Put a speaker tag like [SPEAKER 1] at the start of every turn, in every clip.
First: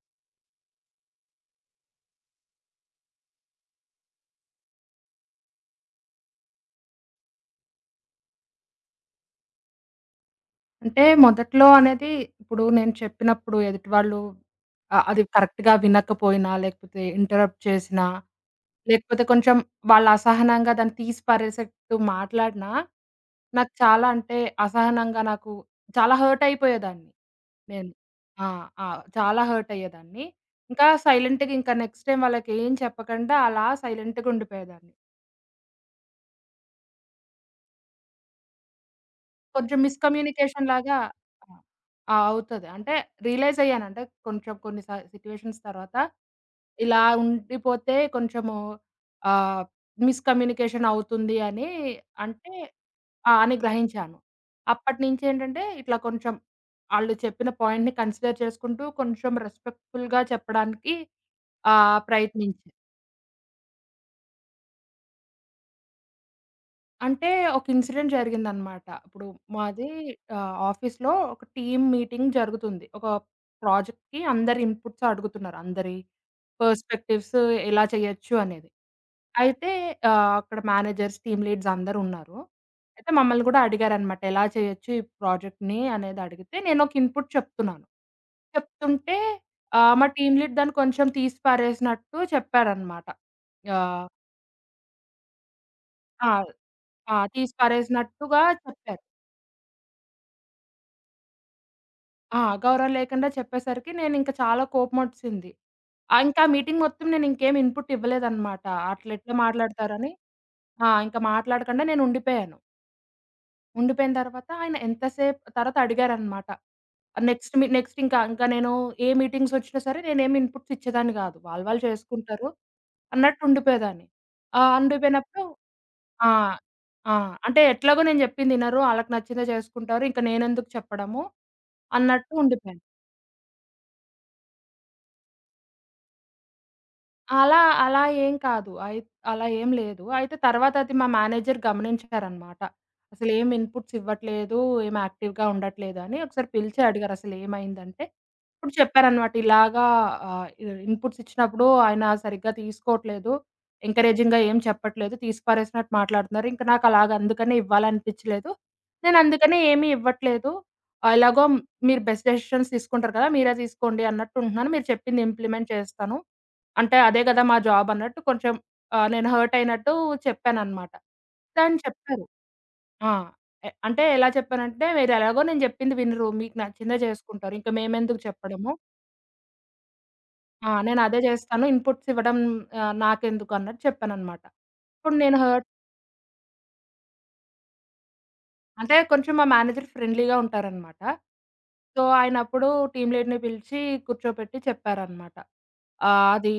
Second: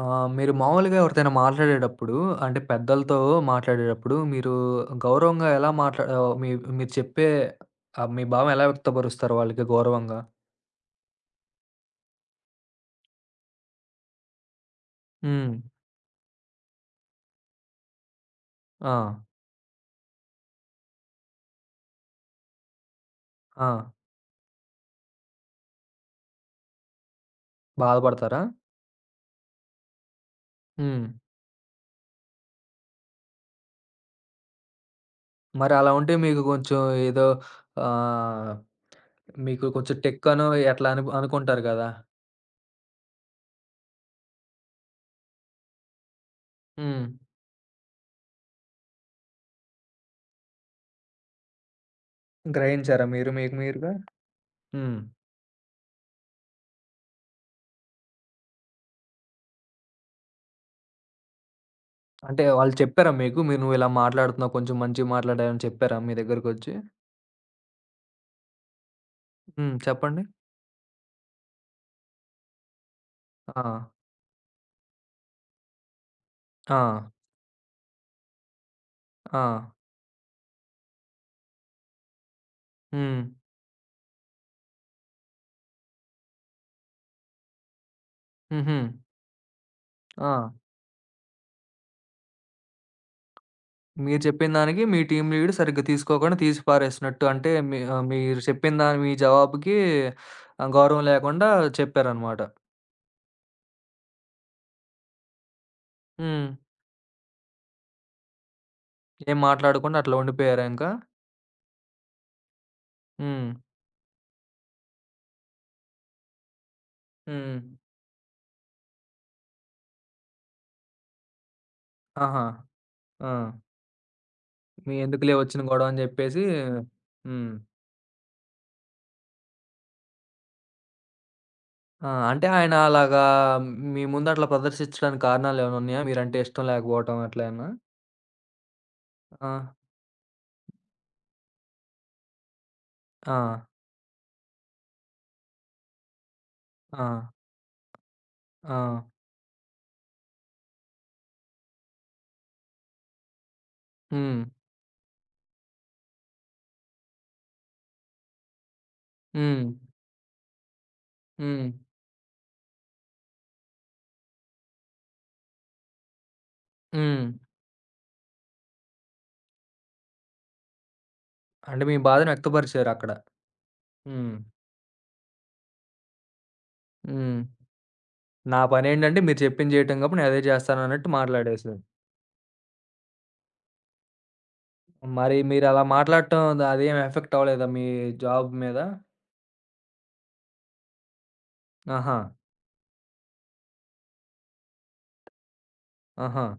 [SPEAKER 1] ఆ! మీరు మామూలుగా ఎవరితోనా మాట్లాడేటప్పుడు అంటే పెద్దలతో మాట్లాడేటప్పుడు మీరు గౌరవంగా ఎలా మీరు చెప్పే మీ భావం ఎలా వ్యక్తపరుస్తారు వాళ్ళకి గౌరవంగా?
[SPEAKER 2] అంటే మొదట్లో అనేది ఇప్పుడు నేను చెప్పినప్పుడు ఎదుటి వాళ్ళు అది
[SPEAKER 1] హ్మ్.
[SPEAKER 2] కరెక్ట్‌గా వినకపోయినా, లేకపోతే ఇంటరప్ట్ చేసినా,
[SPEAKER 1] ఆ!
[SPEAKER 2] లేకపోతే కొంచెం వాళ్ళు అసహనంగా దాన్ని తీసి పారేసేట్టు మాట్లాడినా,
[SPEAKER 1] ఆ!
[SPEAKER 2] నాకు చాలా అంటే అసహనంగా నాకు చాలా హర్ట్ అయిపోయేదాన్ని నేను.
[SPEAKER 1] బాధపడతారా?
[SPEAKER 2] ఆ! ఆ! చాలా హర్ట్ అయ్యేదాన్ని. ఇంకా
[SPEAKER 1] హ్మ్.
[SPEAKER 2] సైలెంట్‌గా ఇంకా నెక్స్ట్ టైమ్ వాళ్ళకి ఏం చెప్పకుండా అలా సైలెంట్‌గా ఉండిపోయేదాన్ని.
[SPEAKER 1] మరి అలా ఉంటే ఏదో ఆహ్, మీకు
[SPEAKER 2] కొంచెం
[SPEAKER 1] కొంచెం టెక్కనో
[SPEAKER 2] మిస్‌కమ్యూనికేషన్
[SPEAKER 1] ఎట్లా
[SPEAKER 2] లాగా
[SPEAKER 1] అనుకుంటారు కదా!
[SPEAKER 2] ఆ! అవుతది. అంటే రియలైజ్ అయ్యాను. అంటే కొంచెం కొన్ని సిట్యుయేషన్స్ తర్వాత ఇలా
[SPEAKER 1] హ్మ్.
[SPEAKER 2] ఉండిపోతే కొంచెము ఆహ్, మిస్‌కమ్యూనికేషన్ అవుతుంది అని అంటే
[SPEAKER 1] గ్రహించారా
[SPEAKER 2] ఆ!
[SPEAKER 1] మీరు మీకు
[SPEAKER 2] అని
[SPEAKER 1] మీరుగా?
[SPEAKER 2] గ్రహించాను.
[SPEAKER 1] హ్మ్.
[SPEAKER 2] అప్పటినుంచేంటంటే ఇట్లా కొంచెం ఆళ్ళు చెప్పిన పాయింట్‌ని కన్సిడర్ చేసుకుంటూ కొంచెం రెస్పెక్ట్‌ఫుల్‌గా చెప్పడానికి
[SPEAKER 1] అంటే
[SPEAKER 2] ప్రయత్నించా.
[SPEAKER 1] వాళ్ళు చెప్పారా మీకు? నువ్వు ఇలా మాట్లాడుతున్నావు కొంచెం మంచిగా మాట్లాడావని చెప్పారా మీ దగ్గరకొచ్చి?
[SPEAKER 2] అంటే ఒక ఇన్సిడెంట్ జరిగిందనమాట. ఇప్పుడు
[SPEAKER 1] హ్మ్.
[SPEAKER 2] మాది
[SPEAKER 1] చెప్పండి.
[SPEAKER 2] ఆఫీస్‌లో ఒక టీమ్ మీటింగ్ జరుగుతుంది. ఒక
[SPEAKER 1] ఆ!
[SPEAKER 2] ప్రాజెక్ట్‌కి అందరి ఇన్‌పుట్స్ అడుగుతున్నారు. అందరి
[SPEAKER 1] ఆ!
[SPEAKER 2] పర్స్‌పెక్టివ్స్ ఎలా చేయొచ్చు అనేది.
[SPEAKER 1] ఆ!
[SPEAKER 2] అయితే అక్కడ మేనేజర్స్, టీమ్ లీడ్స్ అందరున్నారు. అయితే
[SPEAKER 1] హ్మ్.
[SPEAKER 2] మమ్మల్ని గూడా అడిగారనమాట. ఎలా చేయొచ్చు ఈ ప్రాజెక్ట్‌ని అనేది అడిగితే నేను ఒక ఇన్‌పుట్ చెప్తున్నాను.
[SPEAKER 1] హుహు.
[SPEAKER 2] చెప్తుంటే మా టీమ్
[SPEAKER 1] ఆ!
[SPEAKER 2] లీడ్ దాన్ని కొంచెం తీసి పారేసినట్టు చెప్పారనమాట. ఆహ్,
[SPEAKER 1] మీరు చెప్పిన దానికి మీ టీమ్ లీడ్ సరిగ్గా
[SPEAKER 2] ఆ!
[SPEAKER 1] తీసుకోకుండా తీసి
[SPEAKER 2] ఆ!
[SPEAKER 1] పారేసినట్టు అంటే
[SPEAKER 2] తీసి
[SPEAKER 1] మీరు
[SPEAKER 2] పారేసినట్టుగా
[SPEAKER 1] చెప్పిన దాని
[SPEAKER 2] చెప్పారు.
[SPEAKER 1] మీ జవాబుకి గౌరవం లేకుండా చెప్పారనమాట.
[SPEAKER 2] ఆ! గౌరవం లేకుండా చెప్పేసరికి నేనింక చాలా కోపమొచ్చేసింది. ఇంకా
[SPEAKER 1] హ్మ్.
[SPEAKER 2] మీటింగ్ మొత్తం నేనింకేం ఇన్‌పుట్ ఇవ్వలేదనమాట. అట్లెట్లా
[SPEAKER 1] ఏం మాట్లాడకుండా
[SPEAKER 2] మాట్లాడతారని
[SPEAKER 1] అట్లా ఉండిపోయారా ఇంకా?
[SPEAKER 2] ఆ! ఇంక మాట్లాడకుండా నేనుండిపోయాను.
[SPEAKER 1] హ్మ్.
[SPEAKER 2] ఉండిపోయిన తర్వాత ఆయన ఎంతసేపు తర్వాత అడిగారనమాట.
[SPEAKER 1] హ్మ్.
[SPEAKER 2] నెక్స్ట్ ఇంకా ఇంకా నేను ఏ మీటింగ్సొచ్చినా సరే నేనేమి ఇన్‌పుట్స్ ఇచ్చేదాన్ని గాదు. వాళ్ళు వాళ్ళు
[SPEAKER 1] ఆహా!
[SPEAKER 2] చేసుకుంటారు
[SPEAKER 1] ఆ!
[SPEAKER 2] అన్నట్టు ఉండిపోయేదాన్ని.
[SPEAKER 1] మీ ఎందుకులే
[SPEAKER 2] ఉండిపోయినప్పుడు
[SPEAKER 1] వచ్చిన గొడవ అని
[SPEAKER 2] ఆ!
[SPEAKER 1] చెప్పేసి
[SPEAKER 2] ఆ!
[SPEAKER 1] హ్మ్.
[SPEAKER 2] అంటే ఎట్లాగో నేను జెప్పిందినరు, ఆళ్ళకి నచ్చిందే చేసుకుంటారు. ఇంక నేనెందుకు చెప్పడము
[SPEAKER 1] ఆ!
[SPEAKER 2] అన్నట్టు
[SPEAKER 1] అంటే ఆయన
[SPEAKER 2] ఉండిపోయాను.
[SPEAKER 1] అలాగా మీ ముందు అట్లా ప్రదర్శించడానికి కారణాలేమైనా ఉన్నాయా? మీరంటే ఇష్టం లేకపోవటం అట్లా
[SPEAKER 2] అలా
[SPEAKER 1] ఏమన్నా?
[SPEAKER 2] అలా ఏం కాదు. అలా
[SPEAKER 1] ఆ!
[SPEAKER 2] ఏం లేదు. అయితే తర్వాత అది మా మేనేజర్ గమనించారనమాట.
[SPEAKER 1] ఆ!
[SPEAKER 2] అసలేం ఇన్‌పుట్స్ ఇవ్వట్లేదు, ఏం యాక్టివ్‌గా ఉండట్లేదు అని ఒకసారి పిలిచి
[SPEAKER 1] ఆ!
[SPEAKER 2] అడిగారు అసలేమైందంటే, అప్పుడు
[SPEAKER 1] ఆ!
[SPEAKER 2] చెప్పారనమాట. ఇలాగా ఆహ్, ఇ ఇన్‌పుట్స్ ఇచ్చినప్పుడు ఆయన సరిగ్గా తీసుకోవట్లేదు. ఎంకరేజింగ్‌గా
[SPEAKER 1] హ్మ్.
[SPEAKER 2] ఏం చెప్పట్లేదు. తీసి పారేసినట్టు మాట్లాడుతున్నారు. ఇంక నాకు అలాగ అందుకనే ఇవ్వాలనిపించలేదు. నేను అందుకనే
[SPEAKER 1] హ్మ్.
[SPEAKER 2] ఏమీ ఇవ్వట్లేదు. ఎలాగో
[SPEAKER 1] హ్మ్.
[SPEAKER 2] మీరు బెస్ట్ డెసిషన్స్ తీసుకుంటారు కదా! మీరే తీసుకోండి అన్నట్టు ఉంటున్నాను. మీరు చెప్పింది ఇంప్లిమెంట్ చేస్తాను. అంటే అదే
[SPEAKER 1] హ్మ్.
[SPEAKER 2] గదా! మా జాబ్ అన్నట్టు కొంచెం నేను హర్ట్ అయినట్టు చెప్పానన్నమాట. తను
[SPEAKER 1] అంటే మీ
[SPEAKER 2] చెప్పారు.
[SPEAKER 1] బాధను వ్యక్తపరిచారక్కడ.
[SPEAKER 2] ఆ! అంటే ఎలా
[SPEAKER 1] హ్మ్.
[SPEAKER 2] చెప్పానంటే, "మీరెలాగో నేను చెప్పింది వినరు. మీకు నచ్చిందే
[SPEAKER 1] హ్మ్.
[SPEAKER 2] చేసుకుంటారు. ఇంక మేమెందుకు
[SPEAKER 1] నా
[SPEAKER 2] చెప్పడము.
[SPEAKER 1] పనేంటంటే మీరు చెప్పింది చేయటం కాబట్టి నేనదే
[SPEAKER 2] ఆ!
[SPEAKER 1] చేస్తానన్నట్టు
[SPEAKER 2] నేనదే జేస్తాను.
[SPEAKER 1] మాట్లాడేసారు.
[SPEAKER 2] ఇన్‌పుట్స్ ఇవ్వడం నాకెందుకు" అన్నట్టు చెప్పానన్నమాట. ఇప్పుడు
[SPEAKER 1] మరి
[SPEAKER 2] నేను హర్ట్
[SPEAKER 1] మీరలా మాట్లాడటం అదేం ఎఫెక్ట్ అవ్వలేదా మీ జాబ్ మీద?
[SPEAKER 2] అంటే కొంచెం మా మేనేజర్ ఫ్రెండ్లీగా ఉంటారనమాట. సో,
[SPEAKER 1] ఆహా!
[SPEAKER 2] ఆయనప్పుడు టీమ్ లీడ్‌ని పిలిచి కూర్చోపెట్టి చెప్పారనమాట.
[SPEAKER 1] ఆహా!
[SPEAKER 2] అది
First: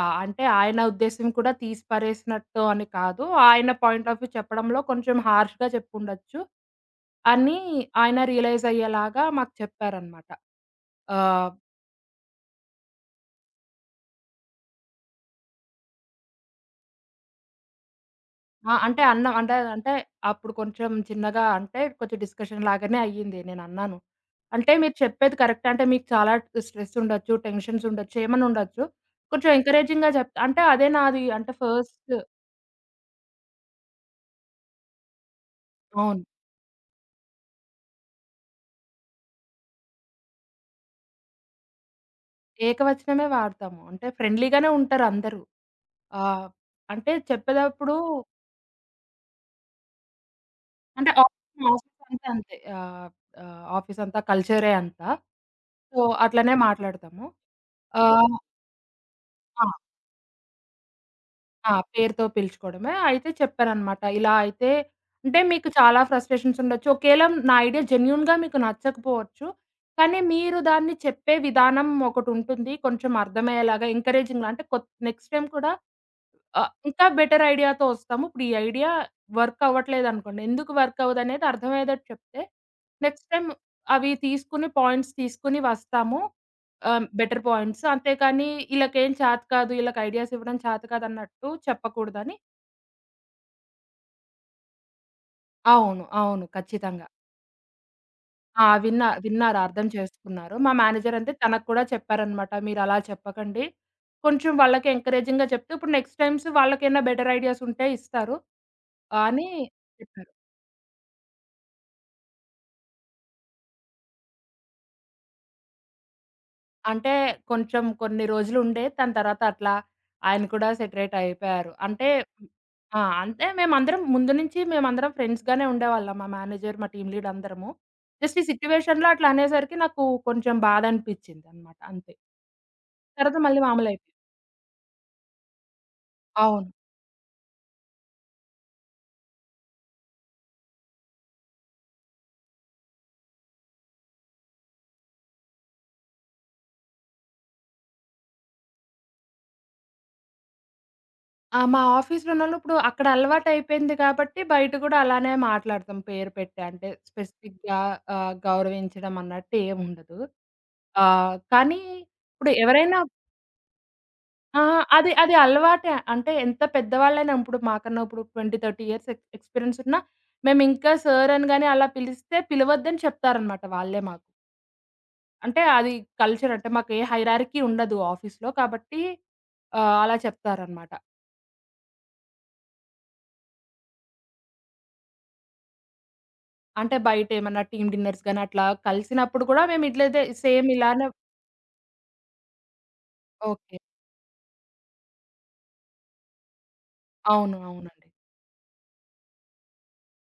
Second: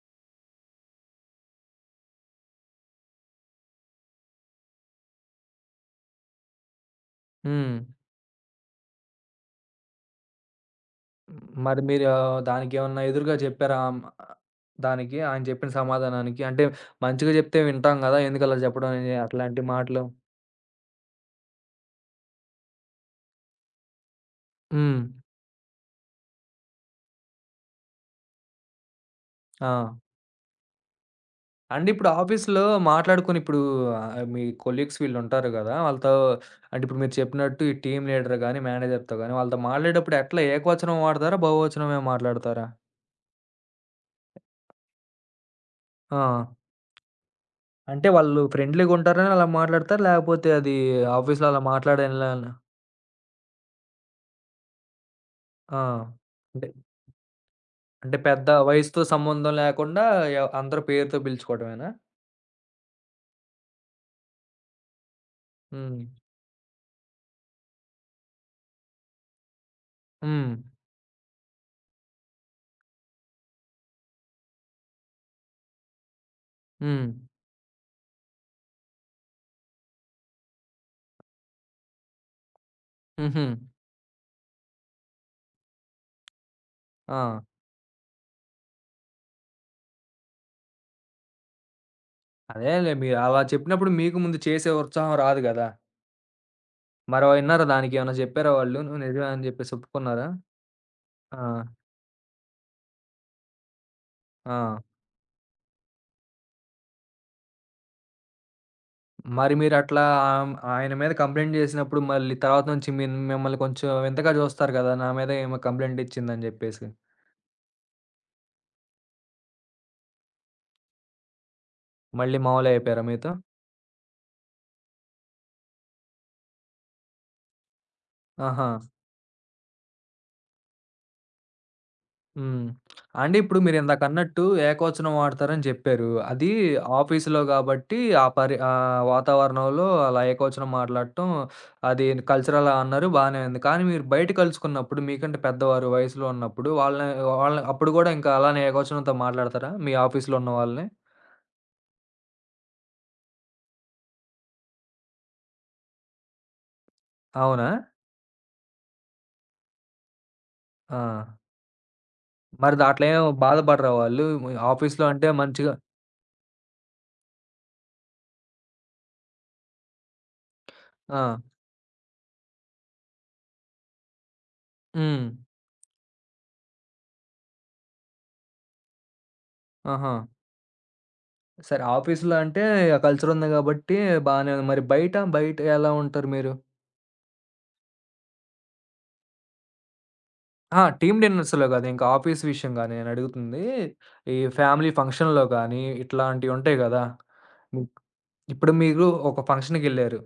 [SPEAKER 2] అంటే ఆయన ఉద్దేశ్యం కూడా తీసి పరేసినట్టు అని కాదు. ఆయన పాయింట్ ఆఫ్ వ్యూ చెప్పడంలో కొంచెం హార్ష్‌గా చెప్పుండొచ్చు అని
[SPEAKER 1] హ్మ్.
[SPEAKER 2] ఆయన రియలైజ్ అయ్యేలాగా మాకు చెప్పారనమాట. ఆహ్
[SPEAKER 1] మరి మీరు దానికేమన్నా ఎదురుగా చెప్పారా? దానికి ఆయన చెప్పిన సమాధానానికి? అంటే మంచిగా చెప్తే వింటాం గదా! ఎందుకలా
[SPEAKER 2] ఆ!
[SPEAKER 1] చెప్పడం
[SPEAKER 2] అంటే
[SPEAKER 1] అని అట్లాంటి
[SPEAKER 2] అంటే
[SPEAKER 1] మాటలు?
[SPEAKER 2] అప్పుడు కొంచెం చిన్నగా అంటే కొంచెం డిస్కషన్ లాగానే అయ్యింది. నేనన్నాను. అంటే మీరు
[SPEAKER 1] హ్మ్.
[SPEAKER 2] చెప్పేది కరెక్టే. అంటే మీకు చాలా స్ట్రెస్ ఉండొచ్చు, టెన్షన్స్ ఉండొచ్చు, ఏమన్నా ఉండొచ్చు. కొంచెం
[SPEAKER 1] ఆ!
[SPEAKER 2] ఎంకరేజింగ్‌గా చెప్తా అంటే అదే నాది అంటే
[SPEAKER 1] అంటే ఇప్పుడు
[SPEAKER 2] ఫస్ట్
[SPEAKER 1] ఆఫీస్‌లో మాట్లాడుకొని ఇప్పుడు మీ కొలీగ్స్ వీళ్ళుంటారు గదా! వాళ్ళతో
[SPEAKER 2] అవును.
[SPEAKER 1] అంటే ఇప్పుడు మీరు చెప్పినట్టు ఈ టీమ్ లీడర్ గాని, మేనేజర్‌తో గాని వాళ్ళతో మాట్లాడేటప్పుడు ఎట్లా ఏకవచనం వాడతారా? బహువచనమే మాట్లాడతారా?
[SPEAKER 2] ఏకవచనమే వాడతాము. అంటే ఫ్రెండ్లీగానే ఉంటారు అందరూ. ఆహ్,
[SPEAKER 1] ఆ!
[SPEAKER 2] అంటే చెప్పేటప్పుడు
[SPEAKER 1] అంటే వాళ్ళు ఫ్రెండ్లీగా ఉంటారని అలా మాట్లాడతారా? లేకపోతే అది
[SPEAKER 2] అంటే
[SPEAKER 1] ఆఫీస్‌లో అలా
[SPEAKER 2] ఆఫీస్, ఆఫీస్ అంతా
[SPEAKER 1] మాట్లాడేలానా?
[SPEAKER 2] అంతే. ఆహ్, ఆహ్, ఆఫీస్ అంతా కల్చరే అంతా.
[SPEAKER 1] ఆ!
[SPEAKER 2] సో, అట్లనే
[SPEAKER 1] అంటే,
[SPEAKER 2] మాట్లాడతాము.
[SPEAKER 1] అంటే
[SPEAKER 2] ఆహ్
[SPEAKER 1] పెద్ద వయసుతో సంబంధం
[SPEAKER 2] ఆ!
[SPEAKER 1] లేకుండా అందరి పేరుతో
[SPEAKER 2] ఆ!
[SPEAKER 1] పిలుచుకోవడమేనా?
[SPEAKER 2] పేరుతో పిలుచుకోవడమే. అయితే చెప్పారనమాట. ఇలా అయితే అంటే మీకు చాలా
[SPEAKER 1] హ్మ్.
[SPEAKER 2] ఫ్రస్ట్రేషన్స్ ఉండొచ్చు. ఒకేళ నా ఐడియా జెన్యూన్‌గా మీకు నచ్చకపోవచ్చు. కానీ
[SPEAKER 1] హ్మ్.
[SPEAKER 2] మీరు దాన్ని చెప్పే విధానం ఒకటుంటుంది. కొంచెం అర్థమయ్యేలాగా ఎంకరేజింగ్‌లా అంటే నెక్స్ట్ టైమ్ కూడా ఆ! ఇంకా
[SPEAKER 1] హ్మ్.
[SPEAKER 2] బెటర్ ఐడియాతో వస్తాము. ఇప్పుడు ఈ ఐడియా వర్క్ అవ్వట్లేదనుకోండి. ఎందుకు వర్క్ అవ్వదనేది అర్థమయ్యేటట్టు చెప్తే, నెక్స్ట్
[SPEAKER 1] హుహు.
[SPEAKER 2] టైమ్ అవి తీసుకొని పాయింట్స్ తీసుకొని వస్తాము. బెటర్
[SPEAKER 1] ఆ!
[SPEAKER 2] పాయింట్స్. అంతేకాని ఈళ్ళకేం చేత కాదు, ఈళ్ళకి ఐడియాస్ ఇవ్వడం చేత కాదన్నట్టు చెప్పకూడదని
[SPEAKER 1] అదేలే మీరు అలా చెప్పినప్పుడు మీకు ముందు చేసే ఉత్సాహం రాదు గదా!
[SPEAKER 2] అవును. అవును. ఖచ్చితంగా.
[SPEAKER 1] మరో విన్నారా దానికేమన్నా జెప్పారా
[SPEAKER 2] ఆ!
[SPEAKER 1] వాళ్ళు? "నువ్వు నిజమే" అని
[SPEAKER 2] విన్నారు.
[SPEAKER 1] జెప్పేసి
[SPEAKER 2] అర్థం
[SPEAKER 1] ఒప్పుకున్నారా?
[SPEAKER 2] చేసుకున్నారు. మా మేనేజర్ అంతే
[SPEAKER 1] ఆ!
[SPEAKER 2] తనకు కూడా చెప్పారనమాట. మీరలా చెప్పకండి. కొంచెం
[SPEAKER 1] ఆ!
[SPEAKER 2] వాళ్ళకి ఎంకరేజింగ్‌గా చెప్తే, ఇప్పుడు నెక్స్ట్ టైమ్స్ వాళ్ళకైనా బెటర్ ఐడియాస్ ఉంటే ఇస్తారు. అని
[SPEAKER 1] మరి మీరట్లా
[SPEAKER 2] చెప్పారు.
[SPEAKER 1] ఆయన మీద కంప్లెయింట్ జేసినప్పుడు మళ్ళీ తర్వాత నుంచి మిమ్మల్ని కొంచెం వింతగా జూస్తారు గదా! నా మీద ఈమె కంప్లెయింట్ ఇచ్చిందని జెప్పేసి.
[SPEAKER 2] అంటే కొంచెం కొన్ని రోజులుండే. దాని తర్వాత అట్లా ఆయన కూడా సెటరేట్ అయిపోయారు. అంటే
[SPEAKER 1] మళ్ళీ
[SPEAKER 2] ఆ!
[SPEAKER 1] మామూలయిపోయారా మీతో?
[SPEAKER 2] అంటే మేమందరం ముందు నుంచి మేమందరం ఫ్రెండ్స్‌గానే ఉండేవాళ్ళం. మా మేనేజర్, మా టీమ్ లీడ్ అందరము. జస్ట్ ఈ
[SPEAKER 1] ఆహా!
[SPEAKER 2] సిట్యుయేషన్‌లో అట్లా అనేసరికి నాకు కొంచెం బాధనిపిచ్చిందనమాట అంతే.
[SPEAKER 1] హ్మ్. అంటే
[SPEAKER 2] తర్వాత
[SPEAKER 1] ఇప్పుడు
[SPEAKER 2] మళ్ళీ మామూలయిపోయింది.
[SPEAKER 1] మీరిందాకన్నట్టు ఏకవచనం వాడతారని చెప్పారు. అది
[SPEAKER 2] అవును.
[SPEAKER 1] ఆఫీసులో గాబట్టి ఆ వాతావరణంలో అలా ఏకవచనం మాట్లాడటం అది కల్చరల్ అన్నారు బానే ఉంది. కానీ మీరు బయట కలుసుకున్నప్పుడు మీకంటే పెద్దవారు వయసులో ఉన్నప్పుడు వాళ్ళని వాళ్ళని అప్పుడు గూడా ఇంకా అలానే ఏకవచనంతో మాట్లాడతారా? మీ ఆఫీసులో ఉన్న వాళ్ళని?
[SPEAKER 2] ఆ! మా ఆఫీస్‌లోనోళ్ళు ఇప్పుడు అక్కడ అలవాటయిపోయింది కాబట్టి బయట గూడా అలానే మాట్లాడతాం పేరు పెట్టి. అంటే
[SPEAKER 1] అవునా?
[SPEAKER 2] స్పెసిఫిక్‌గా గౌరవించడం అన్నట్టు ఏముండదు.
[SPEAKER 1] ఆ!
[SPEAKER 2] కానీ ఇప్పుడు
[SPEAKER 1] మరి
[SPEAKER 2] ఎవరైనా
[SPEAKER 1] దాంట్లో ఏం బాధపడరా వాళ్ళు?
[SPEAKER 2] ఆ!
[SPEAKER 1] ఆఫీసులో
[SPEAKER 2] అది
[SPEAKER 1] అంటే
[SPEAKER 2] అది
[SPEAKER 1] మంచిగా
[SPEAKER 2] అలవాటే. అంటే ఎంత పెద్దవాళ్ళైనా ఇప్పుడు మాకన్నా ఇప్పుడు 20, 30 ఇయర్స్ ఎక్స్‌పీరియన్స్ ఉన్నా మేమింకా సార్
[SPEAKER 1] ఆ!
[SPEAKER 2] అనగానే అలా పిలిస్తే పిలవద్దని చెప్తారనమాట వాళ్ళే మాకు.
[SPEAKER 1] హ్మ్.
[SPEAKER 2] అంటే అది కల్చర్ అంటే మాకు ఏ హైరార్కీ ఉండదు ఆఫీస్‌లో కాబట్టి
[SPEAKER 1] ఆహా!
[SPEAKER 2] అలా చెప్తారనమాట.
[SPEAKER 1] సరే. ఆఫీస్‌లో అంటే ఆ కల్చర్ ఉంది గాబట్టి బానే ఉంది. మరి బయట, బయట ఎలా ఉంటారు మీరు?
[SPEAKER 2] అంటే బయట ఏమన్నా టీమ్ డిన్నర్స్ గాని అట్లా కలిసినప్పుడు కూడా మేము ఇట్లయితే సేమ్
[SPEAKER 1] అహా!
[SPEAKER 2] ఇలానే
[SPEAKER 1] టీమ్ డిన్నర్స్‌లో గాదు. ఇంకా ఆఫీస్ విషయంగా నేనడుగుతుంది.
[SPEAKER 2] ఓకే.
[SPEAKER 1] ఈ ఫ్యామిలీ ఫంక్షన్‌లో గానీ, ఇట్లాంటియుంటాయి గదా!
[SPEAKER 2] అవును.
[SPEAKER 1] హ్మ్.
[SPEAKER 2] అవునండి.
[SPEAKER 1] ఇప్పుడు మీరు ఒక ఫంక్షన్‌కెళ్లారు.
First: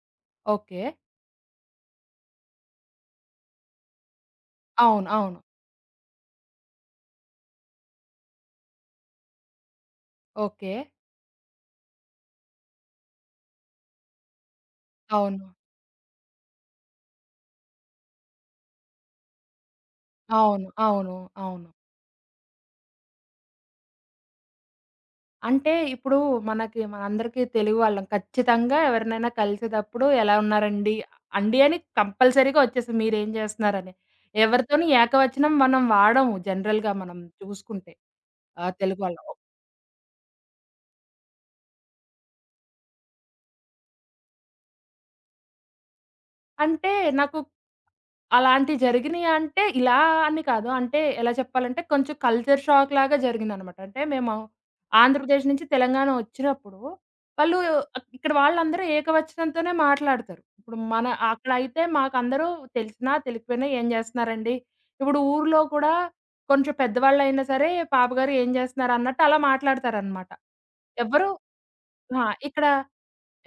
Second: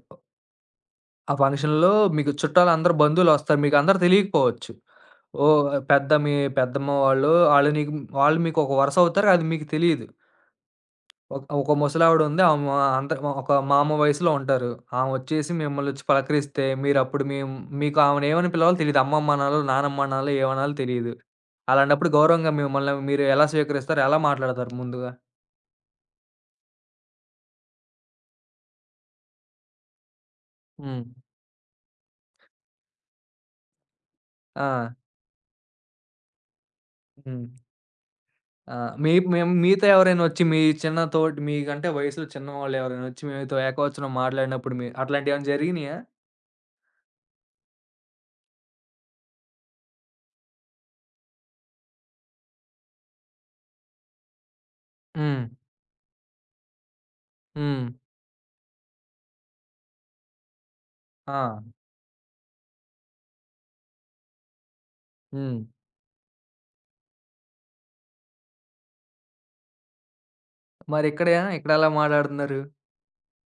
[SPEAKER 2] ఓకే.
[SPEAKER 1] ఆ ఫంక్షన్‌లో మీకు చుట్టాలందరూ బంధువులొస్తారు. మీకందరూ తెలీకపోవచ్చు.
[SPEAKER 2] అవును. అవును.
[SPEAKER 1] ఓహ్! మీ పెద్దమ్మ వాళ్ళు, ఆళ్ళు నీకు వాళ్ళు మీకొక వరుసవుతారు. అది మీకు తెలీదు.
[SPEAKER 2] ఓకే.
[SPEAKER 1] ఒక ఒక ముసలావిడ ఉంది. అంత ఒక మా అమ్మ వయసులో ఉంటారు.
[SPEAKER 2] అవును.
[SPEAKER 1] ఆమొచ్చేసి మిమ్మల్నొచ్చి పలకరిస్తే మీరప్పుడు మేము మీకు ఆమెనేమని పిలవాలో తెలీదు. అమ్మమ్మ అనాలో, నానమ్మ అనాలో,
[SPEAKER 2] అవును.
[SPEAKER 1] ఏమనాలో తెలీదు.
[SPEAKER 2] అవును. అవును.
[SPEAKER 1] అలాంటప్పుడు గౌరవంగా మిమ్మల్ని మీరు ఎలా స్వీకరిస్తారు? ఎలా మాట్లాడతారు ముందుగా?
[SPEAKER 2] అంటే ఇప్పుడు మనకి మనందరికీ తెలుగు వాళ్ళం. ఖచ్చితంగా ఎవరినైనా కలిసేటప్పుడు ఎలా ఉన్నారండి?
[SPEAKER 1] హ్మ్.
[SPEAKER 2] అండి అని కంపల్సరీగా వచ్చేస్తది మీరేం చేస్తున్నారని. ఎవరితోని
[SPEAKER 1] ఆ!
[SPEAKER 2] ఏకవచనం మనం వాడము జనరల్‌గా మనం
[SPEAKER 1] హ్మ్.
[SPEAKER 2] చూసుకుంటే
[SPEAKER 1] ఆ!
[SPEAKER 2] తెలుగు
[SPEAKER 1] మీ
[SPEAKER 2] వాళ్ళం.
[SPEAKER 1] మేము మీతో ఎవరైనా వచ్చి మీ చిన్న తోటి మీకంటే వయసులో చిన్నవాళ్ళు ఎవరైనా వచ్చి మీతో ఏకవచనం మాట్లాడినప్పుడు మీ అట్లాంటియేమైనా జరిగినియా?
[SPEAKER 2] అంటే నాకు అలాంటివి జరిగినియి అంటే, ఇలా అని కాదు. అంటే ఎలా చెప్పాలంటే, కొంచెం కల్చర్ షాక్ లాగా జరిగిందనమాట. అంటే మేము
[SPEAKER 1] హ్మ్.
[SPEAKER 2] ఆంధ్రప్రదేశ్ నుంచి తెలంగాణ వచ్చినప్పుడు, వాళ్ళు
[SPEAKER 1] హ్మ్.
[SPEAKER 2] ఇక్కడ వాళ్ళందరూ ఏకవచనంతోనే మాట్లాడతారు. ఇప్పుడు మన
[SPEAKER 1] ఆ!
[SPEAKER 2] అక్కడైతే మాకందరూ తెలిసినా, తెలియకపోయినా "ఏం చేస్తున్నారండి?" ఇప్పుడు
[SPEAKER 1] హ్మ్.
[SPEAKER 2] ఊర్లో కూడా కొంచెం పెద్దవాళ్ళైనా సరే, "పాపగారు ఏం చేస్తున్నారు?" అన్నట్టు అలా మాట్లాడతారనమాట. ఎవ్వరు
[SPEAKER 1] మరిక్కడ ఇక్కడ ఎలా
[SPEAKER 2] ఆ!
[SPEAKER 1] మాట్లాడుతున్నారు?
[SPEAKER 2] ఇక్కడ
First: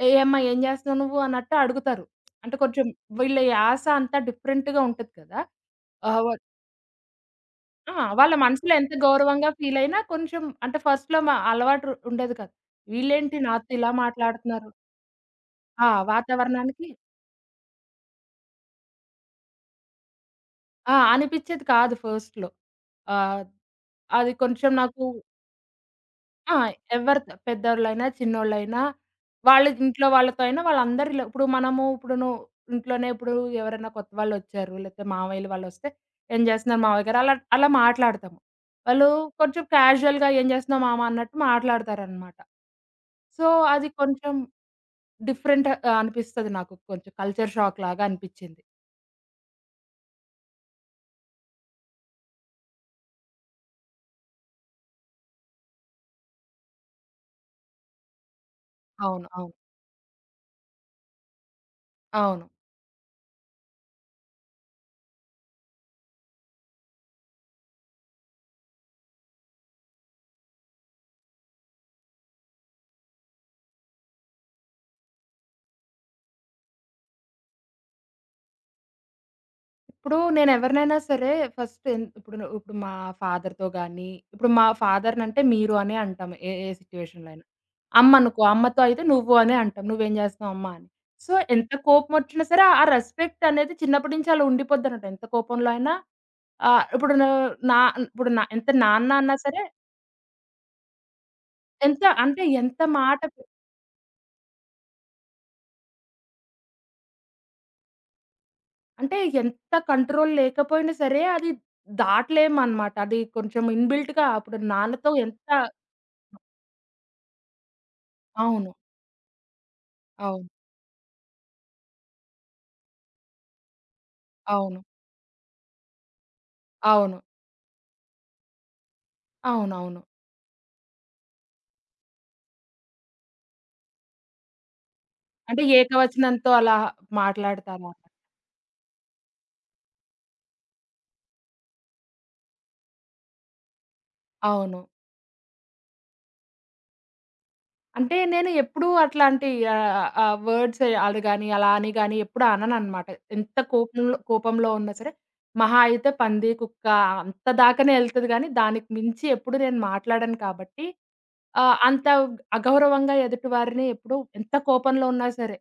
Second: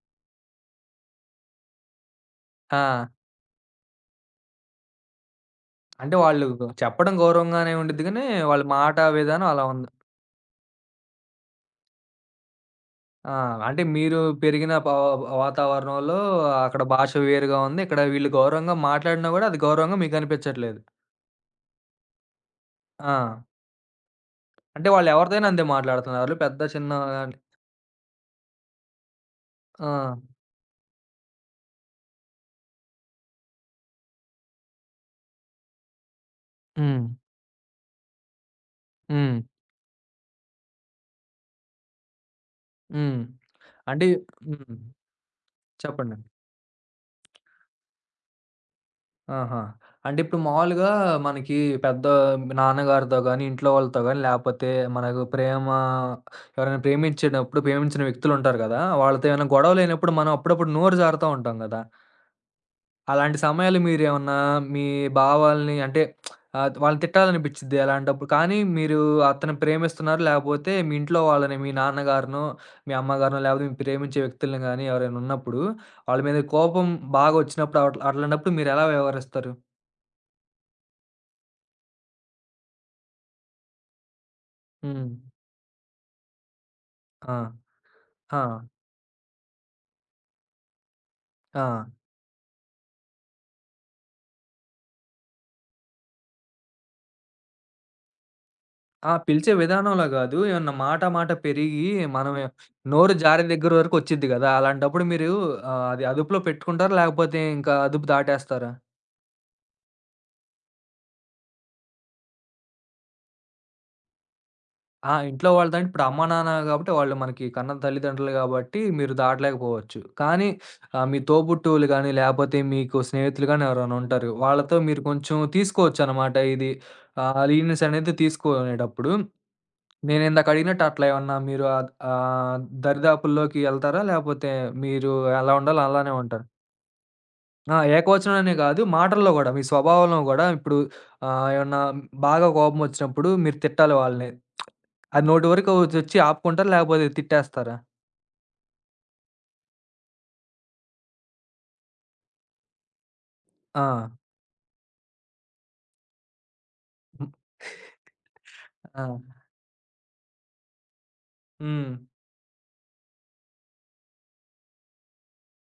[SPEAKER 2] "ఏయమ్మా! ఏం జేస్తున్నావు నువ్వు?" అన్నట్టు అడుగుతారు. అంటే కొంచెం
[SPEAKER 1] ఆ!
[SPEAKER 2] వీళ్ళ యాస అంతా డిఫరెంట్‌గా ఉంటది కదా!
[SPEAKER 1] అంటే
[SPEAKER 2] ఆహ్, వ
[SPEAKER 1] వాళ్ళు చెప్పడం గౌరవంగానే
[SPEAKER 2] ఆ!
[SPEAKER 1] ఉండిద్ది గానీ,
[SPEAKER 2] వాళ్ళ
[SPEAKER 1] వాళ్ళ
[SPEAKER 2] మనసులో ఎంత
[SPEAKER 1] మాట విధానం
[SPEAKER 2] గౌరవంగా
[SPEAKER 1] అలా ఉంది.
[SPEAKER 2] ఫీలయినా కొంచెం అంటే ఫస్ట్‌లో మా అలవాటు ఉండేది కాదు.
[SPEAKER 1] ఆ!
[SPEAKER 2] వీళ్ళేంటి నాతో
[SPEAKER 1] అంటే
[SPEAKER 2] ఇలా
[SPEAKER 1] మీరు
[SPEAKER 2] మాట్లాడుతున్నారు
[SPEAKER 1] పెరిగిన
[SPEAKER 2] ఆ!
[SPEAKER 1] వాతావరణంలో అక్కడ
[SPEAKER 2] వాతావరణానికి
[SPEAKER 1] భాష వేరుగా ఉంది. ఇక్కడ వీళ్ళు గౌరవంగా మాట్లాడినా గూడా, అది గౌరవంగా మీకనిపించట్లేదు.
[SPEAKER 2] ఆ! అనిపిచ్చేది కాదు ఫస్ట్‌లో.
[SPEAKER 1] ఆ!
[SPEAKER 2] ఆహ్, అది కొంచెం
[SPEAKER 1] అంటే
[SPEAKER 2] నాకు
[SPEAKER 1] వాళ్ళు ఎవరితోనైనా అంతే మాట్లాడుతున్నారు.
[SPEAKER 2] ఆ!
[SPEAKER 1] పెద్ద చిన్న
[SPEAKER 2] ఎవరితో
[SPEAKER 1] గాని
[SPEAKER 2] పెద్దోళ్ళైనా, చిన్నోళ్ళైనా, వాళ్ళ
[SPEAKER 1] ఆ!
[SPEAKER 2] ఇంట్లో వాళ్ళతో అయినా వాళ్ళందరి ఇలా ఇప్పుడు మనము ఇప్పుడు నువ్వు ఇంట్లోనే ఇప్పుడు ఎవరైనా కొత్త వాళ్ళొచ్చారు, లేతే మామయ్యలు వాళ్ళొస్తే, "ఏం చేస్తున్నారు
[SPEAKER 1] హ్మ్.
[SPEAKER 2] మావయ్య గారు?" అలా అలా మాట్లాడతాము. వాళ్ళు
[SPEAKER 1] హ్మ్.
[SPEAKER 2] కొంచెం క్యాజుయల్‌గా "ఏం చేస్తున్నావు మామ" అన్నట్టు మాట్లాడతారనమాట.
[SPEAKER 1] హ్మ్.
[SPEAKER 2] సో, అది
[SPEAKER 1] అంటే
[SPEAKER 2] కొంచెం
[SPEAKER 1] హ్మ్.
[SPEAKER 2] డిఫరెంట్
[SPEAKER 1] చెప్పండి.
[SPEAKER 2] అనిపిస్తది నాకు. కొంచెం కల్చర్ షాక్ లాగా అనిపిచ్చింది.
[SPEAKER 1] ఆహా! అంటే ఇప్పుడు మామూలుగా మనకి పెద్ద నాన్నగారితో గాని, ఇంట్లో వాళ్ళతో గాని, లేపోతే మనకు ప్రేమ ఎవరైనా ప్రేమించేటప్పుడు ప్రేమించిన వ్యక్తులుంటారు గదా! వాళ్ళతో
[SPEAKER 2] అవును.
[SPEAKER 1] ఏమైనా
[SPEAKER 2] అవును.
[SPEAKER 1] గొడవలైనప్పుడు మనం అప్పుడప్పుడు నోరు జారుతా ఉంటాం గదా!
[SPEAKER 2] అవును.
[SPEAKER 1] అలాంటి సమయాలు మీరేమన్నా మీ భావాల్ని అంటే వాళ్ళని తిట్టాలనిపిచ్చిద్ది అలాంటప్పుడు. కానీ మీరు అతన్ని ప్రేమిస్తున్నారు లేపోతే మీ ఇంట్లో వాళ్ళని మీ నాన్నగారినో, మీ అమ్మగారినో లేపోతే మీ ప్రేమించే వ్యక్తుల్ని గాని ఎవరైనా ఉన్నప్పుడు వాళ్ళ మీద కోపం బాగొచ్చినప్పుడు అట్లాంటప్పుడు మీరెలా వ్యవహరిస్తారు?
[SPEAKER 2] ఇప్పుడు నేనెవరినైనా సరే ఫస్ట్ ఎన్ ఇప్పుడు ను ఇప్పుడు మా ఫాదర్‌తో గాని, ఇప్పుడు మా
[SPEAKER 1] హ్మ్.
[SPEAKER 2] ఫాదర్‌నంటే మీరు అనే అంటాం. ఏ ఏ సిట్యుయేషన్‌లో
[SPEAKER 1] ఆ!
[SPEAKER 2] అయినా. అమ్మనుకో,
[SPEAKER 1] ఆ!
[SPEAKER 2] అమ్మతో అయితే నువ్వు అనే అంటాం. "నువ్వేం జేస్తున్నావు అమ్మా" అని. సో,
[SPEAKER 1] ఆ!
[SPEAKER 2] ఎంత కోపమొచ్చినా సరే ఆ రెస్పెక్ట్ అనేది చిన్నప్పటి నుంచి అలా ఉండిపోద్దనమాట. ఎంత కోపంలో అయినా ఆహ్, ఇప్పుడు ను నా ఇప్పుడు నా ఎంత నాన్న
[SPEAKER 1] ఆ!
[SPEAKER 2] అన్నా
[SPEAKER 1] పిలిచే
[SPEAKER 2] సరే,
[SPEAKER 1] విధానంలో గాదు. ఏమన్నా మాట మాట పెరిగి
[SPEAKER 2] ఎంత
[SPEAKER 1] మనం
[SPEAKER 2] అంటే
[SPEAKER 1] నోరు జారే దగ్గర వరకు వచ్చిద్ది గదా! అలాంటప్పుడు మీరు అది అదుపులో పెట్టుకుంటారా? లేకపోతే ఇంకా అదుపు దాటేస్తారా?
[SPEAKER 2] అంటే ఎంత కంట్రోల్ లేకపోయినా సరే అది దాటలేమనమాట. అది కొంచెం ఇన్‌బిల్ట్‌గా అప్పుడు
[SPEAKER 1] ఆ!
[SPEAKER 2] నాన్నతో ఎంత
[SPEAKER 1] ఇంట్లో వాళ్ళదంటే ఇప్పుడు అమ్మా, నాన్న గాబట్టి వాళ్ళు మనకి కన్న తల్లిదండ్రులు
[SPEAKER 2] అవును.
[SPEAKER 1] గాబట్టి మీరు దాటలేకపోవచ్చు. కానీ
[SPEAKER 2] అవును.
[SPEAKER 1] మీ తోబుట్టువులు గానీ, లేపోతే మీకు స్నేహితులు గానీ ఎవరైనా ఉంటారు. వాళ్ళతో
[SPEAKER 2] అవును.
[SPEAKER 1] మీరు కొంచెం తీసుకోవచ్చనమాట ఇది.
[SPEAKER 2] అవును.
[SPEAKER 1] లీనియన్స్ అనేది తీసుకోనేటప్పుడు.
[SPEAKER 2] అవునవును.
[SPEAKER 1] నేనిందాక అడిగినట్టు అట్లా ఏమన్నా మీరు దరిదాపుల్లోకి యెళ్తారా? లేపోతే మీరు ఎలా
[SPEAKER 2] అంటే
[SPEAKER 1] ఉండాలో అలానే ఉంటారా?
[SPEAKER 2] ఏకవచనంతో అలా
[SPEAKER 1] ఆ!
[SPEAKER 2] మాట్లాడతారా?
[SPEAKER 1] ఏకవచనంలోనే గాదు, మాటల్లో గూడా మీ స్వభావంలో గూడా ఇప్పుడు ఏమన్నా బాగా కోపమొచ్చినప్పుడు మీరు తిట్టాలి వాళ్ళని.
[SPEAKER 2] అవును.
[SPEAKER 1] అది నోటి వరకు వచ్చి ఆపుకుంటారా? లేకపోతే తిట్టేస్తారా?
[SPEAKER 2] అంటే నేను ఎప్పుడూ అట్లాంటి ఆహ్, ఆహ్, వర్డ్స్ అది గాని, అలా అని గాని ఎప్పుడు అనననమాట. ఎంత
[SPEAKER 1] ఆ!
[SPEAKER 2] కోపంలో కోపంలో ఉన్నా సరే, మహా అయితే పంది, కుక్క
[SPEAKER 1] హ్మ్.
[SPEAKER 2] అంత దాకానే ఎళ్తది గానీ, దానికి మించి
[SPEAKER 1] ఆ!
[SPEAKER 2] ఎప్పుడు నేను మాట్లాడను కాబట్టి,
[SPEAKER 1] హ్మ్.
[SPEAKER 2] అంత అగౌరవంగా ఎదుటి వారిని ఎప్పుడు ఎంత కోపంలో ఉన్నా సరే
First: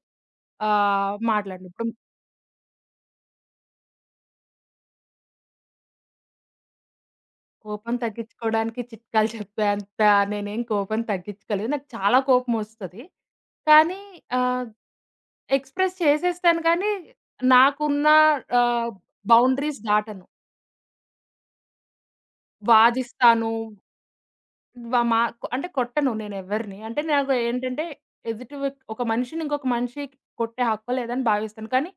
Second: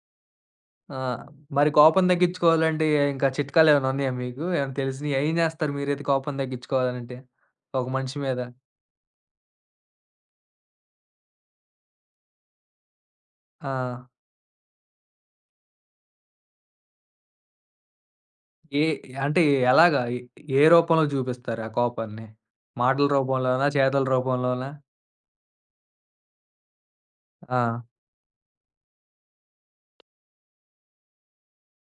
[SPEAKER 1] ఆ!
[SPEAKER 2] మాట్లాడను.
[SPEAKER 1] మరి
[SPEAKER 2] ఇప్పుడు
[SPEAKER 1] కోపం తగ్గించుకోవాలంటే ఇంకా చిట్కాలేమైనా ఉన్నాయా మీకు? ఏమైనా తెలిసినయి? ఏం జేస్తారు మీరైతే కోపం తగ్గించుకోవాలంటే? ఒక
[SPEAKER 2] కోపం
[SPEAKER 1] మనిషి మీద?
[SPEAKER 2] తగ్గించుకోవడానికి చిట్కాలు చెప్పేంత నేనేం కోపం తగ్గించుకోలేదు. నాకు చాలా కోపమొస్తది. కానీ
[SPEAKER 1] ఆ!
[SPEAKER 2] ఆహ్, ఎక్స్‌ప్రెస్ చేసేస్తాను కానీ, నాకున్న
[SPEAKER 1] ఏ
[SPEAKER 2] ఆహ్,
[SPEAKER 1] అంటే
[SPEAKER 2] బౌండరీస్
[SPEAKER 1] ఎలాగా? ఏ
[SPEAKER 2] దాటను.
[SPEAKER 1] ఏ రూపంలో చూపిస్తారు ఆ కోపాన్ని? మాటల
[SPEAKER 2] వాదిస్తాను.
[SPEAKER 1] రూపంలోనా? చేతల రూపంలోనా?
[SPEAKER 2] వ మా అంటే కొట్టను నేనెవరిని. అంటే నాకు
[SPEAKER 1] ఆ!
[SPEAKER 2] ఏంటంటే ఎదుటి వ్యక్ ఒక మనిషిని ఇంకొక మనిషి కొట్టే హక్కు లేదని భావిస్తాను. కానీ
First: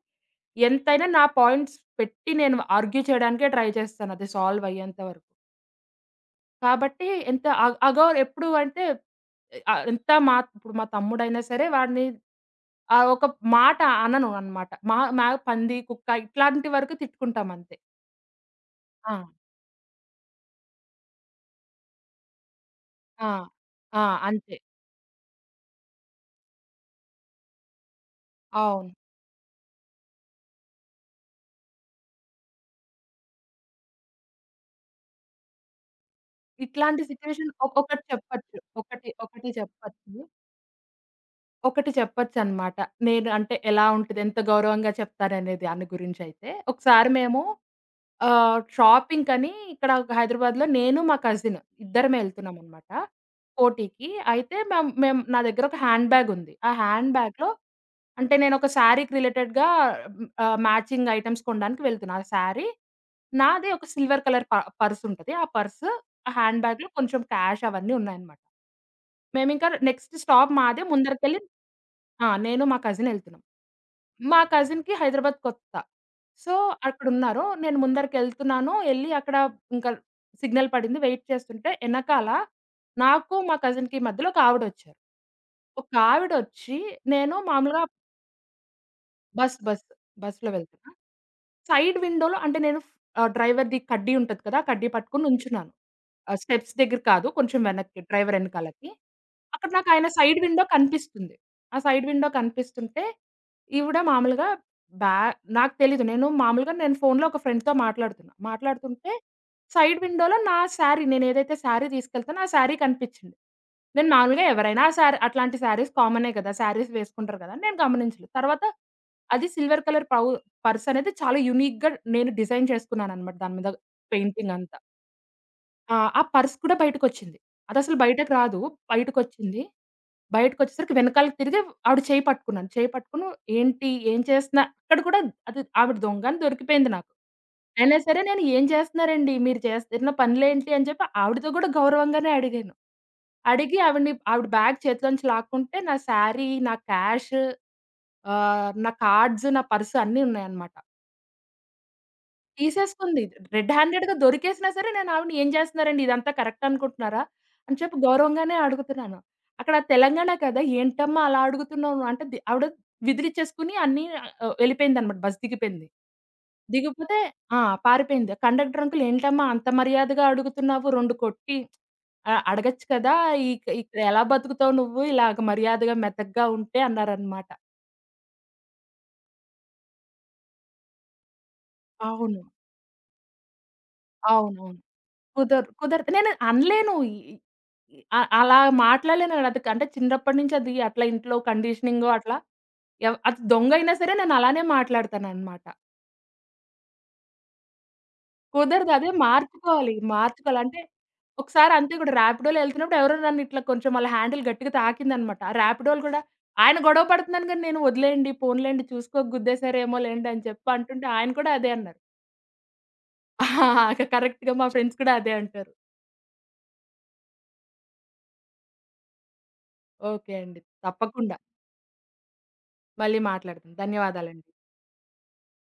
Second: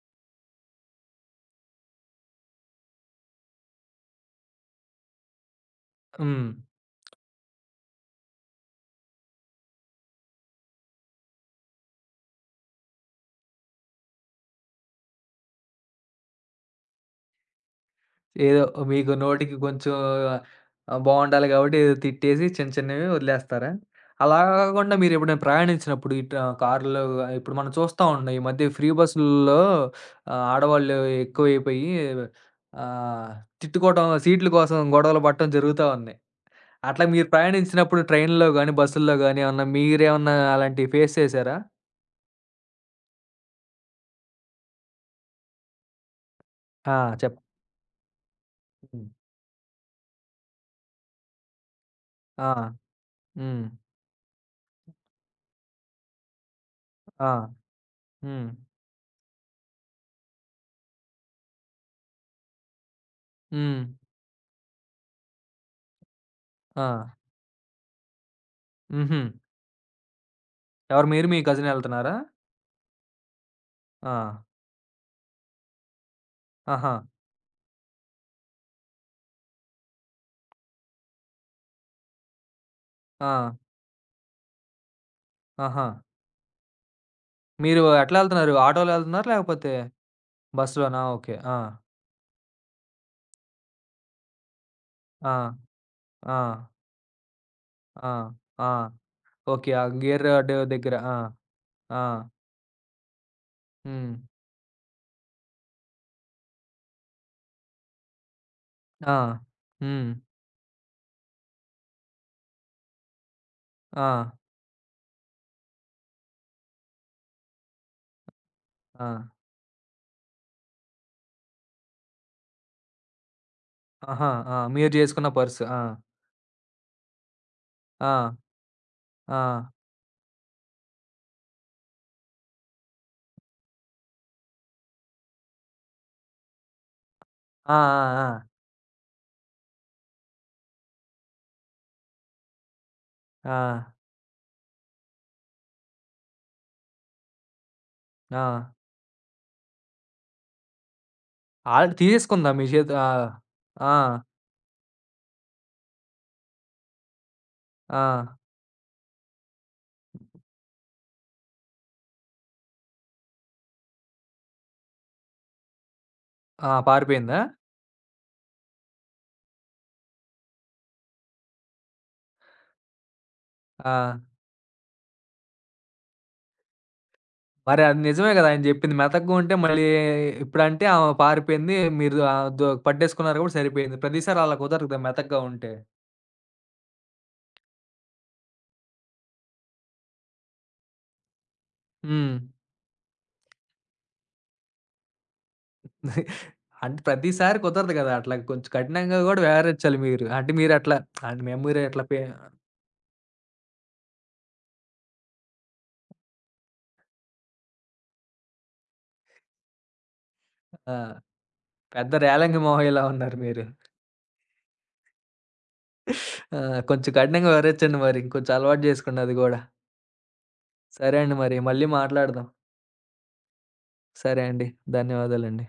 [SPEAKER 2] ఎంతైనా నా పాయింట్స్ పెట్టి నేను ఆర్గ్యూ చేయడానికే ట్రై చేస్తాను. అది సాల్వ్ అయ్యేంత వరకు.
[SPEAKER 1] హ్మ్.
[SPEAKER 2] కాబట్టి ఎంత అ అగౌర్ ఎప్పుడు అంటే ఎంత మా తమ్ముడైనా సరే వాడిని ఒక మాట అనను అన్నమాట. మా మా పంది, కుక్క ఇట్లాంటి వరకు తిట్టుకుంటాం అంతే.
[SPEAKER 1] ఏదో మీకు
[SPEAKER 2] ఆ!
[SPEAKER 1] నోటికి కొంచెం బావుండాలి కాబట్టి ఏదో తిట్టేసి చిన్న చిన్నవి
[SPEAKER 2] ఆ!
[SPEAKER 1] వదిలేస్తారా?
[SPEAKER 2] ఆ!
[SPEAKER 1] అలా
[SPEAKER 2] అంతే.
[SPEAKER 1] కాకుండా మీరెప్పుడైనా ప్రయాణించినప్పుడు ఇటు కారులో ఇప్పుడు మనం చూస్తా ఉన్నాం. ఈ మధ్య ఫ్రీ
[SPEAKER 2] అవును.
[SPEAKER 1] బస్సుల్లో ఆడవాళ్ళు ఎక్కువైపోయి ఆహ్, తిట్టుకోవటం, సీట్ల కోసం గొడవలు పడటం జరుగుతా ఉన్నాయి.
[SPEAKER 2] ఇట్లాంటి
[SPEAKER 1] అట్లా మీరు
[SPEAKER 2] సిట్యుయేషన్
[SPEAKER 1] ప్రయాణించినప్పుడు
[SPEAKER 2] ఒకటి
[SPEAKER 1] ట్రైన్‌లో
[SPEAKER 2] చెప్పొచ్చు.
[SPEAKER 1] గాని,
[SPEAKER 2] ఒకటి,
[SPEAKER 1] బస్సుల్లో గాని
[SPEAKER 2] ఒకటి
[SPEAKER 1] ఏమన్నా
[SPEAKER 2] చెప్పొచ్చు.
[SPEAKER 1] మీరేమన్నా అలాంటివి ఫేస్ చేసారా?
[SPEAKER 2] ఒకటి చెప్పొచ్చన్నమాట. నేను అంటే ఎలా ఉంటది? ఎంత గౌరవంగా చెప్తారనేది దాని గురించైతే.
[SPEAKER 1] ఆ!
[SPEAKER 2] ఒకసారి
[SPEAKER 1] చెప్
[SPEAKER 2] మేము
[SPEAKER 1] హ్మ్.
[SPEAKER 2] షాపింగ్‌కని ఇక్కడ హైదరాబాద్‌లో నేను, మా కజిన్ ఇద్దరమే
[SPEAKER 1] ఆ!
[SPEAKER 2] ఎళ్తున్నామనమాట.
[SPEAKER 1] హ్మ్.
[SPEAKER 2] కోటికి. అయితే మేం మేం నా దగ్గర ఒక హ్యాండ్ బ్యాగుంది. ఆ హ్యాండ్
[SPEAKER 1] ఆ!
[SPEAKER 2] బ్యాగ్‌లో అంటే
[SPEAKER 1] హ్మ్.
[SPEAKER 2] నేనొక శారీకి రిలేటెడ్‌గా మ్యాచింగ్ ఐటెమ్స్ కొనడానికి వెళ్తున్నా. ఆ శారీ నాది
[SPEAKER 1] హ్మ్.
[SPEAKER 2] ఒక సిల్వర్ కలర్ పర్స్ ఉంటది. ఆ పర్స్, ఆ హ్యాండ్
[SPEAKER 1] ఆ!
[SPEAKER 2] బ్యాగ్‌లో కొంచెం క్యాష్ అవన్నీ ఉన్నాయన్నమాట.
[SPEAKER 1] హుహు.
[SPEAKER 2] మేమింకా నెక్స్ట్ స్టాప్ మాదే
[SPEAKER 1] ఎవరు మీరు మీ
[SPEAKER 2] ముందరికెళ్ళి
[SPEAKER 1] కజిన్ ఎళ్తున్నారా?
[SPEAKER 2] ఆ! నేను మా కజిన్ ఎళ్తున్నాం.
[SPEAKER 1] ఆ!
[SPEAKER 2] మా కజిన్‌కి హైదరాబాద్ కొత్త. సో,
[SPEAKER 1] ఆహా!
[SPEAKER 2] అక్కడున్నారు. నేను ముందరికెళ్తున్నాను. ఎళ్లి అక్కడ ఇంకా సిగ్నల్ పడింది. వెయిట్ చేస్తుంటే ఎనకాల నాకు,
[SPEAKER 1] ఆ!
[SPEAKER 2] మా కజిన్‌కి మధ్యలో ఒక ఆవిడొచ్చారు.
[SPEAKER 1] ఆహా!
[SPEAKER 2] ఒక ఆవిడొచ్చి నేను
[SPEAKER 1] మీరు
[SPEAKER 2] మామూలుగా
[SPEAKER 1] ఎట్లా ఎళ్తున్నారు? ఆటోలో ఎళ్తున్నారా?
[SPEAKER 2] బస్,
[SPEAKER 1] లేకపోతే
[SPEAKER 2] బస్. బస్‌లో వెళ్తున్నా.
[SPEAKER 1] బస్‌లోనా? ఓకే. ఆ!
[SPEAKER 2] సైడ్ విండోలో అంటే నేను డ్రైవర్‌ది కడ్డీ ఉంటది కదా! ఆ కడ్డీ పట్టుకొని
[SPEAKER 1] ఆ!
[SPEAKER 2] నుంచున్నాను.
[SPEAKER 1] ఆ!
[SPEAKER 2] స్టెప్స్ దగ్గర కాదు. కొంచెం వెనక్కి
[SPEAKER 1] ఆ!
[SPEAKER 2] డ్రైవర్
[SPEAKER 1] ఆ!
[SPEAKER 2] ఎనకాలకి. అక్కడ
[SPEAKER 1] ఓకే. ఆ
[SPEAKER 2] నాకు ఆయన
[SPEAKER 1] గేర్
[SPEAKER 2] సైడ్
[SPEAKER 1] రోడ్
[SPEAKER 2] విండో
[SPEAKER 1] దగ్గర. ఆ!
[SPEAKER 2] కనిపిస్తుంది. ఆ
[SPEAKER 1] ఆ!
[SPEAKER 2] సైడ్ విండో కనిపిస్తుంటే, ఈవిడ
[SPEAKER 1] హ్మ్.
[SPEAKER 2] మామూలుగా బ్యా నాకు తెలీదు. నేను మామూలుగా నేను ఫోనులో ఒక ఫ్రెండ్‌తో మాట్లాడుతున్నా. మాట్లాడుతుంటే
[SPEAKER 1] ఆ!
[SPEAKER 2] సైడ్
[SPEAKER 1] హ్మ్.
[SPEAKER 2] విండోలో నా శారీ నేనేదైతే శారీ తీసుకెళ్తానో ఆ శారీ కనిపించింది.
[SPEAKER 1] ఆ!
[SPEAKER 2] నేను మామూలుగా ఎవరైనా ఆ శారీ అట్లాంటి శారీస్ కామనే కదా! శారీస్ వేసుకుంటారు కదా! అని నేను గమనించలేదు. తర్వాత
[SPEAKER 1] ఆ!
[SPEAKER 2] అది సిల్వర్ కలర్ పర్సనేది చాలా యూనిక్‌గా నేను డిజైన్ చేసుకున్నాననమాట దాని మీద
[SPEAKER 1] ఆహా! ఆ!
[SPEAKER 2] పెయింటింగంతా.
[SPEAKER 1] మీరు జేసుకున్న పర్స్. ఆ!
[SPEAKER 2] ఆ! ఆ పర్స్ కూడా బయటకొచ్చింది. అదసలు
[SPEAKER 1] ఆ!
[SPEAKER 2] బయటకి రాదు.
[SPEAKER 1] ఆ!
[SPEAKER 2] బయటకొచ్చింది. బయటకొచ్చేసరికి వెనకాలకి తిరిగి ఆవిడ చేయి పట్టుకున్నాను. చేయి పట్టుకొని ఏంటి? ఏం చేస్తున్నా? అక్కడ కూడా అది ఆవిడ దొంగ అని దొరికిపోయింది నాకు.
[SPEAKER 1] ఆ!
[SPEAKER 2] అయినా సరే
[SPEAKER 1] ఆ!
[SPEAKER 2] నేను "ఏం చేస్తున్నారండి? మీరు చేస్తున్న పనులేంటి?" అని చెప్పి ఆవిడతో కూడా గౌరవంగానే అడిగాను.
[SPEAKER 1] ఆ!
[SPEAKER 2] అడిగి
[SPEAKER 1] ఆ!
[SPEAKER 2] ఆవిడని ఆవిడ బ్యాగ్ చేతిలోంచి లాక్కుంటే నా శారీ, నా క్యాష్
[SPEAKER 1] ఆ!
[SPEAKER 2] నా కార్డ్స్, నా పర్స్ అన్నీ ఉన్నాయన్నమాట.
[SPEAKER 1] ఆల్రెడీ తీసేసుకుందా మీ చేతి ఆ!
[SPEAKER 2] తీసేసుకుంది. రెడ్
[SPEAKER 1] ఆ!
[SPEAKER 2] హ్యాండెడ్‌గా దొరికేసినా సరే నేను ఆవిడని "ఏం చేస్తున్నారండి ఇదంతా కరెక్ట్ అనుకుంటున్నారా?" అని చెప్పి
[SPEAKER 1] ఆ!
[SPEAKER 2] గౌరవంగానే అడుగుతున్నాను. అక్కడ తెలంగాణ కదా! "ఏంటమ్మా అలా అడుగుతున్నావు" అంటే ఆవిడ విదిలిచ్చేసుకొని అన్నీ వెళ్ళిపోయిందనమాట. బస్ దిగిపోయింది.
[SPEAKER 1] ఆ!
[SPEAKER 2] దిగిపోతే
[SPEAKER 1] పారిపోయిందా?
[SPEAKER 2] ఆ! పారిపోయింది. కండక్టర్ అంకుల్ "ఏంటమ్మా అంత మర్యాదగా అడుగుతున్నావు 2 కొట్టి అడగొచ్చు కదా!
[SPEAKER 1] ఆ!
[SPEAKER 2] ఇక్కడ ఎలా బతుకుతావు నువ్వు ఇలాగ మర్యాదగా మెతకగా ఉంటే" అన్నారనమాట.
[SPEAKER 1] మరి అది నిజమే గదా! ఆయన జెప్పింది. మెతకగా ఉంటే మళ్ళీ ఇప్పుడంటే ఆమె పారిపోయింది. మీరు
[SPEAKER 2] అవును.
[SPEAKER 1] ఆహ్, దో పట్టేసుకున్నారు కాబట్టి సరిపోయింది. ప్రతిసారి అలా
[SPEAKER 2] అవునవును.
[SPEAKER 1] కుదరదు కదా! మెతకగా ఉంటే.
[SPEAKER 2] కుదరదు. నేను అనలేను. ఈ ఈ అ అలా మాట్లాడలేను. అది అంటే చిన్నప్పటి నుంచి అది అట్లా ఇంట్లో కండిషనింగో
[SPEAKER 1] హ్మ్.
[SPEAKER 2] అట్లా అది దొంగ అయినా సరే నేను అలానే మాట్లాడతాననమాట.
[SPEAKER 1] అంటే ప్రతిసారి కుదరదు గదా! అట్లా కొంచెం
[SPEAKER 2] కుదరదు. అదే
[SPEAKER 1] కఠినంగా గూడా
[SPEAKER 2] మార్చుకోవాలి.
[SPEAKER 1] వ్యవహరించాలి మీరు. అంటే
[SPEAKER 2] మార్చుకోవాలి. అంటే
[SPEAKER 1] మీరట్లా అంటే మేము
[SPEAKER 2] ఒకసారి
[SPEAKER 1] మీరు
[SPEAKER 2] అంతే
[SPEAKER 1] అట్లా
[SPEAKER 2] కూడా
[SPEAKER 1] పె
[SPEAKER 2] ర్యాపిడోలో ఎళ్తున్నప్పుడు ఎవరో నన్ను ఇట్లా కొంచెం వాళ్ళ హ్యాండిల్ గట్టిగా తాకిందనమాట. ఆ ర్యాపిడోలు కూడా ఆయన గొడవ పడుతున్నాను గానీ నేను వదిలేయండి, పోనీలెండి చూసుకోక గుద్దేశారేమో లెండి అని చెప్పి
[SPEAKER 1] ఆ!
[SPEAKER 2] అంటుంటే ఆయన కూడా అదే అన్నారు.
[SPEAKER 1] పెద్ద రేలంగి మొహం ఇలా ఉన్నారు మీరు.
[SPEAKER 2] కరెక్ట్‌గా మా ఫ్రెండ్స్ కూడా అదే అంటారు.
[SPEAKER 1] ఆ! కొంచెం కఠినంగా వివరించండి మరి. ఇంకొంచెం అలవాటు జేసుకోండి అది గూడా.
[SPEAKER 2] ఓకే అండి.
[SPEAKER 1] సరే అండి
[SPEAKER 2] తప్పకుండా
[SPEAKER 1] మరి. మళ్ళీ మాట్లాడదాం.
[SPEAKER 2] మళ్ళీ మాట్లాడదాం.
[SPEAKER 1] సరే
[SPEAKER 2] ధన్యవాదాలండి.
[SPEAKER 1] అండి. ధన్యవాదాలండి.